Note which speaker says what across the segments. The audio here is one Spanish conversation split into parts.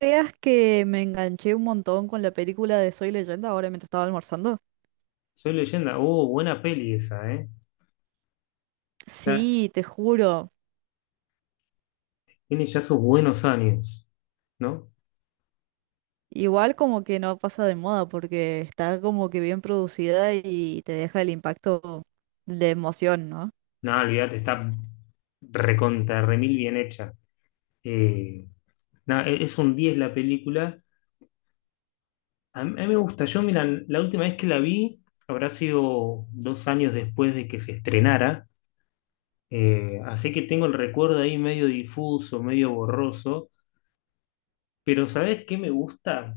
Speaker 1: ¿Veas que me enganché un montón con la película de Soy Leyenda ahora mientras estaba almorzando?
Speaker 2: Soy Leyenda. Oh, buena peli esa, ¿eh? Ya,
Speaker 1: Sí, te juro.
Speaker 2: tiene ya sus buenos años, ¿no?
Speaker 1: Igual como que no pasa de moda porque está como que bien producida y te deja el impacto de emoción, ¿no?
Speaker 2: No, olvídate, está recontra, remil bien hecha. Eh, no, es un 10 la película. A mí me gusta. Yo, mira, la última vez que la vi habrá sido 2 años después de que se estrenara. Así que tengo el recuerdo ahí medio difuso, medio borroso. Pero ¿sabes qué me gusta?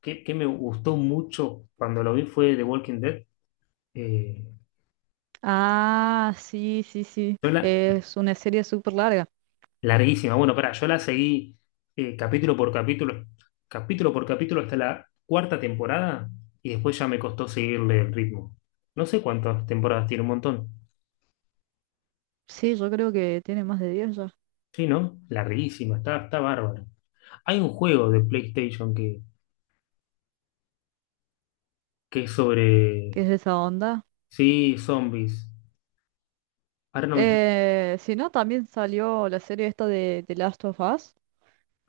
Speaker 2: ¿Qué me gustó mucho cuando lo vi fue The Walking Dead? Eh,
Speaker 1: Ah, sí, sí, sí.
Speaker 2: yo la,
Speaker 1: Es una serie súper larga.
Speaker 2: Larguísima. Bueno, pará, yo la seguí eh, capítulo por capítulo, capítulo por capítulo hasta la cuarta temporada y después ya me costó seguirle el ritmo. No sé cuántas temporadas tiene, un montón.
Speaker 1: Sí, yo creo que tiene más de 10 ya,
Speaker 2: Sí, ¿no? Larguísima, está bárbaro. Hay un juego de PlayStation que es
Speaker 1: que
Speaker 2: sobre,
Speaker 1: es de esa onda.
Speaker 2: sí, zombies. Ahora no me está.
Speaker 1: Si no, también salió la serie esta de The Last of Us,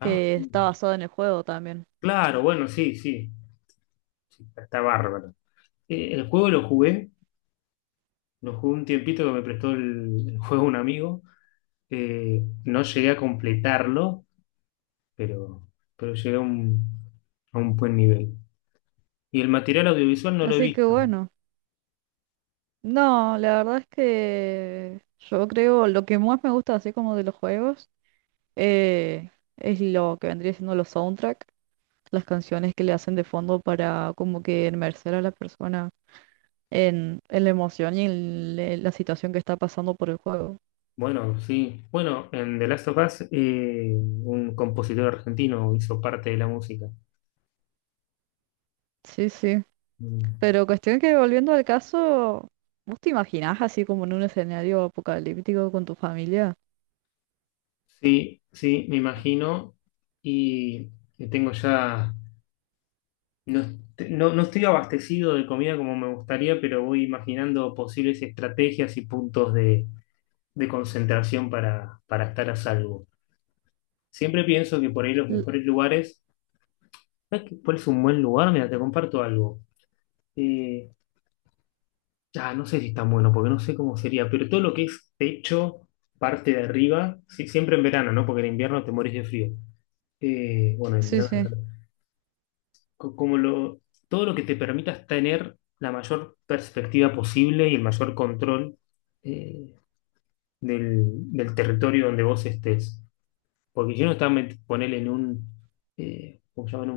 Speaker 2: Ah,
Speaker 1: está basada en el juego también.
Speaker 2: claro, bueno, sí, sí, sí, está bárbaro. El juego lo jugué un tiempito que me prestó el juego un amigo. No llegué a completarlo, pero, pero llegué a un buen nivel. Y el material audiovisual no lo he
Speaker 1: Así que
Speaker 2: visto.
Speaker 1: bueno. No, la verdad es que yo creo lo que más me gusta así como de los juegos eh, es lo que vendría siendo los soundtrack, las canciones que le hacen de fondo para como que inmersar a la persona en la emoción y en la situación que está pasando por el juego.
Speaker 2: Bueno, sí. Bueno, en The Last of Us, un compositor argentino hizo parte de la música.
Speaker 1: Sí, sí.
Speaker 2: Mm.
Speaker 1: Pero cuestión que volviendo al caso, ¿vos te imaginás así como en un escenario apocalíptico con tu familia?
Speaker 2: Sí, sí, me imagino. Y, y tengo ya. No, no, no estoy abastecido de comida como me gustaría, pero voy imaginando posibles estrategias y puntos de concentración para estar a salvo. Siempre pienso que por ahí los
Speaker 1: L-
Speaker 2: mejores lugares. ¿Sabes cuál es un buen lugar? Mira, te comparto algo. Eh, ah, no sé si es tan bueno, porque no sé cómo sería, pero todo lo que es techo, parte de arriba, sí, siempre en verano, ¿no? Porque en invierno te morís de frío. Bueno, en
Speaker 1: sí,
Speaker 2: verano,
Speaker 1: sí.
Speaker 2: claro. Co- Como lo, Todo lo que te permitas tener la mayor perspectiva posible y el mayor control, eh, del, del territorio donde vos estés. Porque si uno está, ponele en un, ¿cómo se llama?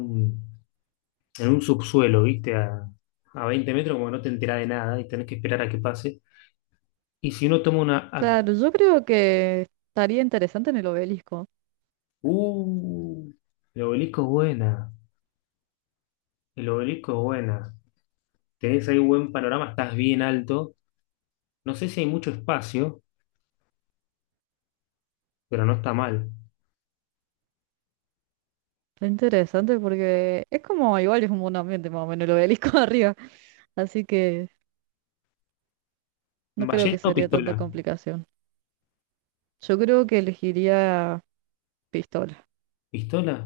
Speaker 2: En un subsuelo, ¿viste? A 20 metros, como no te enterás de nada y tenés que esperar a que pase. Y si uno toma una.
Speaker 1: Claro, yo creo que estaría interesante en el obelisco.
Speaker 2: ¡Uh! El obelisco es buena. El obelisco es buena. Tenés ahí buen panorama, estás bien alto. No sé si hay mucho espacio, pero no está mal.
Speaker 1: Está interesante porque es como igual es como un buen ambiente más o menos el obelisco arriba, así que no creo que
Speaker 2: ¿Ballesta o
Speaker 1: sería
Speaker 2: pistola?
Speaker 1: tanta complicación. Yo creo que elegiría pistola.
Speaker 2: ¿Pistola?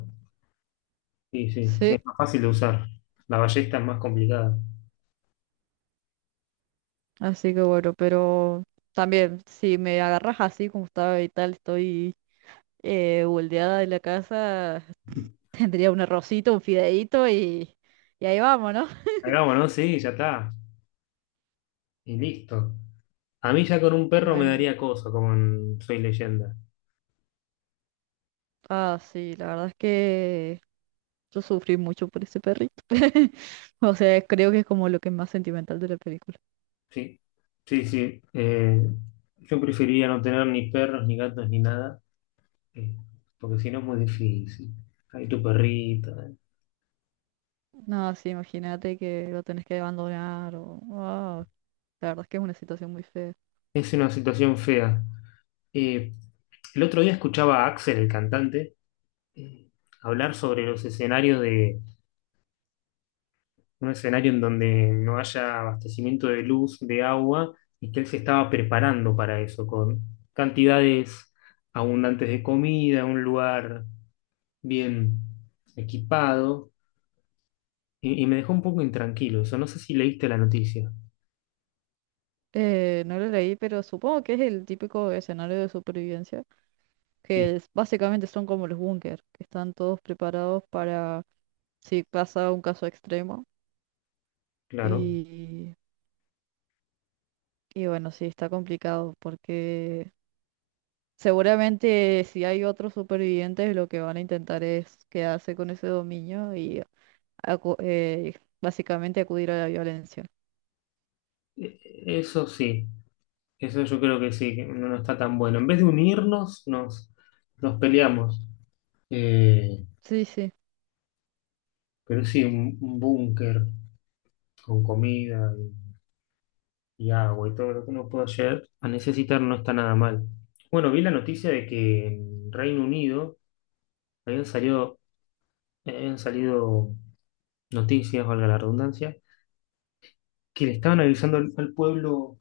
Speaker 2: Sí, sí, sí,
Speaker 1: Sí,
Speaker 2: es más fácil de usar. La ballesta es más complicada.
Speaker 1: así que bueno, pero también si me agarras así como estaba y tal, estoy boldeada de la casa, tendría un arrocito, un fideíto y ahí vamos, ¿no?
Speaker 2: Hagámonos, ¿no? Sí, ya está. Y listo. A mí ya con un
Speaker 1: No
Speaker 2: perro me
Speaker 1: hay mu-
Speaker 2: daría cosa, como en Soy Leyenda.
Speaker 1: Ah, sí, la verdad es que yo sufrí mucho por ese perrito. O sea, creo que es como lo que es más sentimental de la película.
Speaker 2: Sí, sí, sí. Yo preferiría no tener ni perros, ni gatos, ni nada, eh, porque si no es muy difícil. Hay tu perrita.
Speaker 1: No, sí, imagínate que lo tenés que abandonar o wow, la verdad es que es una situación muy fea.
Speaker 2: Es una situación fea. Eh, el otro día escuchaba a Axel, el cantante, eh, hablar sobre los escenarios de un escenario en donde no haya abastecimiento de luz, de agua, y que él se estaba preparando para eso, con cantidades abundantes de comida, un lugar bien equipado. Y me dejó un poco intranquilo eso. No sé si leíste la noticia.
Speaker 1: No lo leí, pero supongo que es el típico escenario de supervivencia,
Speaker 2: Sí,
Speaker 1: básicamente son como los búnker, que están todos preparados para si pasa un caso extremo.
Speaker 2: claro.
Speaker 1: Y, y bueno, sí, está complicado porque seguramente si hay otros supervivientes, lo que van a intentar es quedarse con ese dominio y acu- eh, básicamente acudir a la violencia.
Speaker 2: E- Eso sí, eso yo creo que sí, que no, no está tan bueno. En vez de unirnos, nos peleamos. Eh,
Speaker 1: Sí, sí.
Speaker 2: pero sí, un búnker con comida y agua y todo lo que uno pueda llegar a necesitar no está nada mal. Bueno, vi la noticia de que en Reino Unido habían salido, habían salido noticias, valga la redundancia, que le estaban avisando al pueblo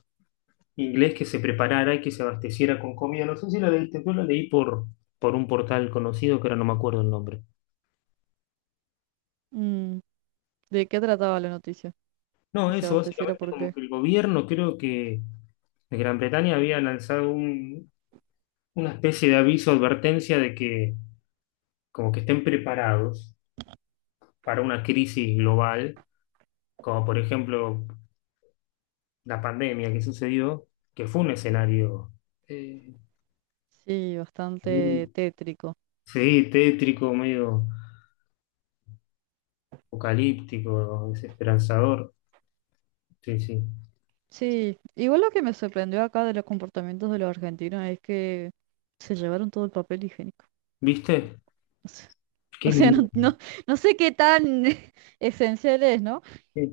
Speaker 2: inglés que se preparara y que se abasteciera con comida. No sé si la leíste, yo la leí por un portal conocido que ahora no me acuerdo el nombre.
Speaker 1: Mm, ¿de qué trataba la noticia?
Speaker 2: No,
Speaker 1: ¿Que se
Speaker 2: eso
Speaker 1: abasteciera
Speaker 2: básicamente
Speaker 1: por
Speaker 2: como
Speaker 1: qué?
Speaker 2: que el gobierno, creo que de Gran Bretaña había lanzado una especie de aviso, advertencia de que como que estén preparados para una crisis global, como por ejemplo la pandemia que sucedió, que fue un escenario eh,
Speaker 1: Sí, bastante
Speaker 2: y-
Speaker 1: tétrico.
Speaker 2: sí, tétrico, medio apocalíptico, desesperanzador. Sí, sí.
Speaker 1: Sí, igual lo que me sorprendió acá de los comportamientos de los argentinos es que se llevaron todo el papel higiénico.
Speaker 2: ¿Viste?
Speaker 1: O
Speaker 2: Qué
Speaker 1: sea,
Speaker 2: miedo.
Speaker 1: no, no, no sé qué tan esencial es, ¿no?
Speaker 2: qué-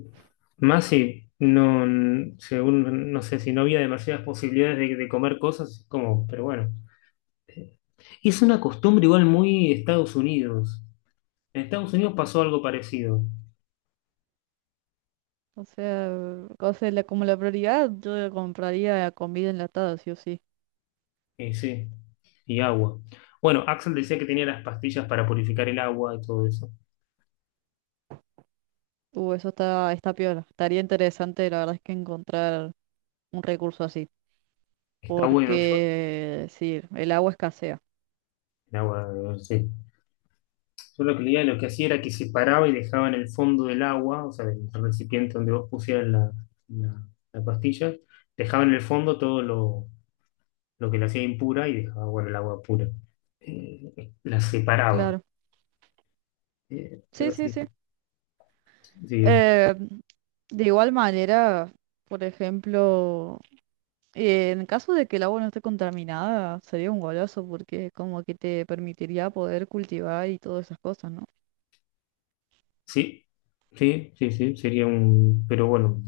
Speaker 2: Más si no, según, no sé, si no había demasiadas posibilidades de comer cosas, como, pero bueno. Es una costumbre igual muy Estados Unidos. En Estados Unidos pasó algo parecido.
Speaker 1: O sea, o sea, como la prioridad, yo compraría comida enlatada, sí o sí.
Speaker 2: Sí, y agua. Bueno, Axel decía que tenía las pastillas para purificar el agua y todo eso.
Speaker 1: Eso está, está piola. Estaría interesante, la verdad es que encontrar un recurso así.
Speaker 2: Está bueno, yo.
Speaker 1: Porque, sí, el agua escasea.
Speaker 2: El agua, sí. Solo que Lía lo que hacía era que separaba y dejaba en el fondo del agua, o sea, del recipiente donde vos pusieras la pastilla, dejaba en el fondo todo lo que la hacía impura y dejaba, bueno, el agua pura. La separaba.
Speaker 1: Claro, sí,
Speaker 2: Pero
Speaker 1: sí,
Speaker 2: sí,
Speaker 1: sí.
Speaker 2: sí,
Speaker 1: Eh, de igual manera, por ejemplo, en caso de que el agua no esté contaminada, sería un golazo porque como que te permitiría poder cultivar y todas esas cosas, ¿no?
Speaker 2: sí, sí, sí, sí, sería un. Pero bueno,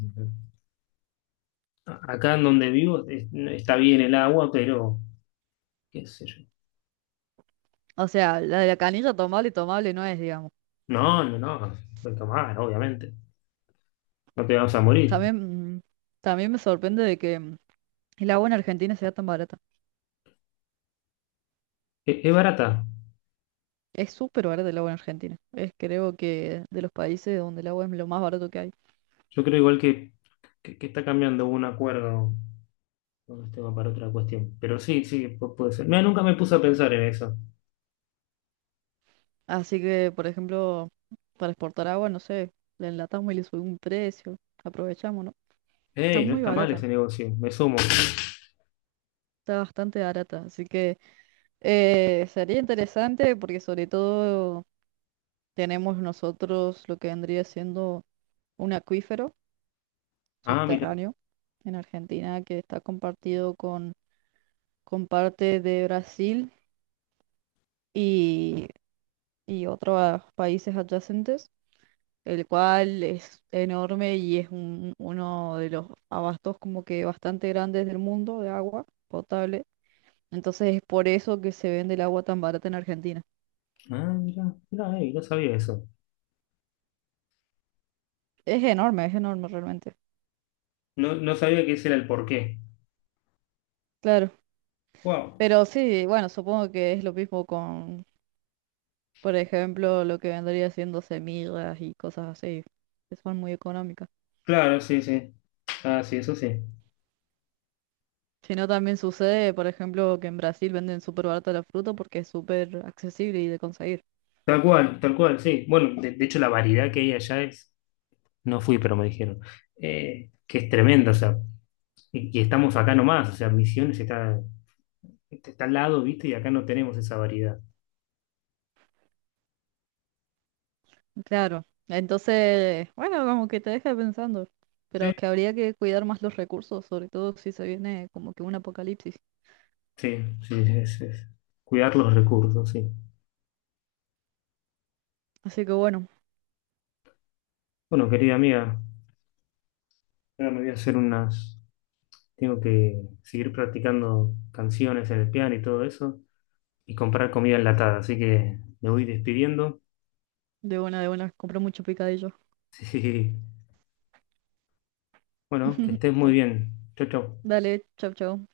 Speaker 2: acá en donde vivo no, está bien el agua, pero qué sé yo.
Speaker 1: O sea, la de la canilla tomable, tomable no es, digamos.
Speaker 2: No, no, no, puedes tomar, obviamente. No te vas a morir.
Speaker 1: También, mm, también me sorprende de que mm, el agua en Argentina sea tan barata.
Speaker 2: Es barata.
Speaker 1: Es súper barata el agua en Argentina. Es creo que de los países donde el agua es lo más barato que hay.
Speaker 2: Yo creo igual que está cambiando un acuerdo con este tema para otra cuestión. Pero sí, sí, puede ser. Mira, nunca me puse a pensar en eso.
Speaker 1: Así que, por ejemplo, para exportar agua, no sé, la enlatamos y le subimos un precio. Aprovechamos, ¿no? Está
Speaker 2: Ey, no
Speaker 1: muy
Speaker 2: está mal
Speaker 1: barata,
Speaker 2: ese negocio, me sumo.
Speaker 1: está bastante barata. Así que sería interesante porque sobre todo tenemos nosotros lo que vendría siendo un acuífero
Speaker 2: Ah, mira,
Speaker 1: subterráneo en Argentina que está compartido con parte de Brasil y, y otros países adyacentes. El cual es enorme y es uno de los abastos como que bastante grandes del mundo de agua potable. Entonces es por eso que se vende el agua tan barata en Argentina.
Speaker 2: ah, mira, mira, ey, no sabía eso.
Speaker 1: Es enorme realmente.
Speaker 2: No, no sabía que ese era el porqué.
Speaker 1: Claro.
Speaker 2: Wow.
Speaker 1: Pero sí, bueno, supongo que es lo mismo con, por ejemplo, lo que vendría siendo semillas y cosas así, que son muy económicas.
Speaker 2: Claro, sí, sí. Ah, sí, eso sí.
Speaker 1: Si no, también sucede, por ejemplo, que en Brasil venden súper barata la fruta porque es súper accesible y de conseguir.
Speaker 2: Tal cual, sí. Bueno, de hecho la variedad que hay allá es, no fui, pero me dijeron, que es tremenda, o sea, y estamos acá nomás, o sea, Misiones está al lado, ¿viste? Y acá no tenemos esa variedad.
Speaker 1: Claro, entonces, bueno, como que te deja pensando,
Speaker 2: Sí,
Speaker 1: pero que habría que cuidar más los recursos, sobre todo si se viene como que un apocalipsis.
Speaker 2: sí, sí, es cuidar los recursos, sí.
Speaker 1: Así que bueno,
Speaker 2: Bueno, querida amiga, ahora me voy a hacer unas, tengo que seguir practicando canciones en el piano y todo eso, y comprar comida enlatada, así que me voy despidiendo.
Speaker 1: de buena, compré mucho picadillo.
Speaker 2: Sí, bueno, que estés muy
Speaker 1: Da-
Speaker 2: bien. Chau, chau.
Speaker 1: Dale, chau, chau.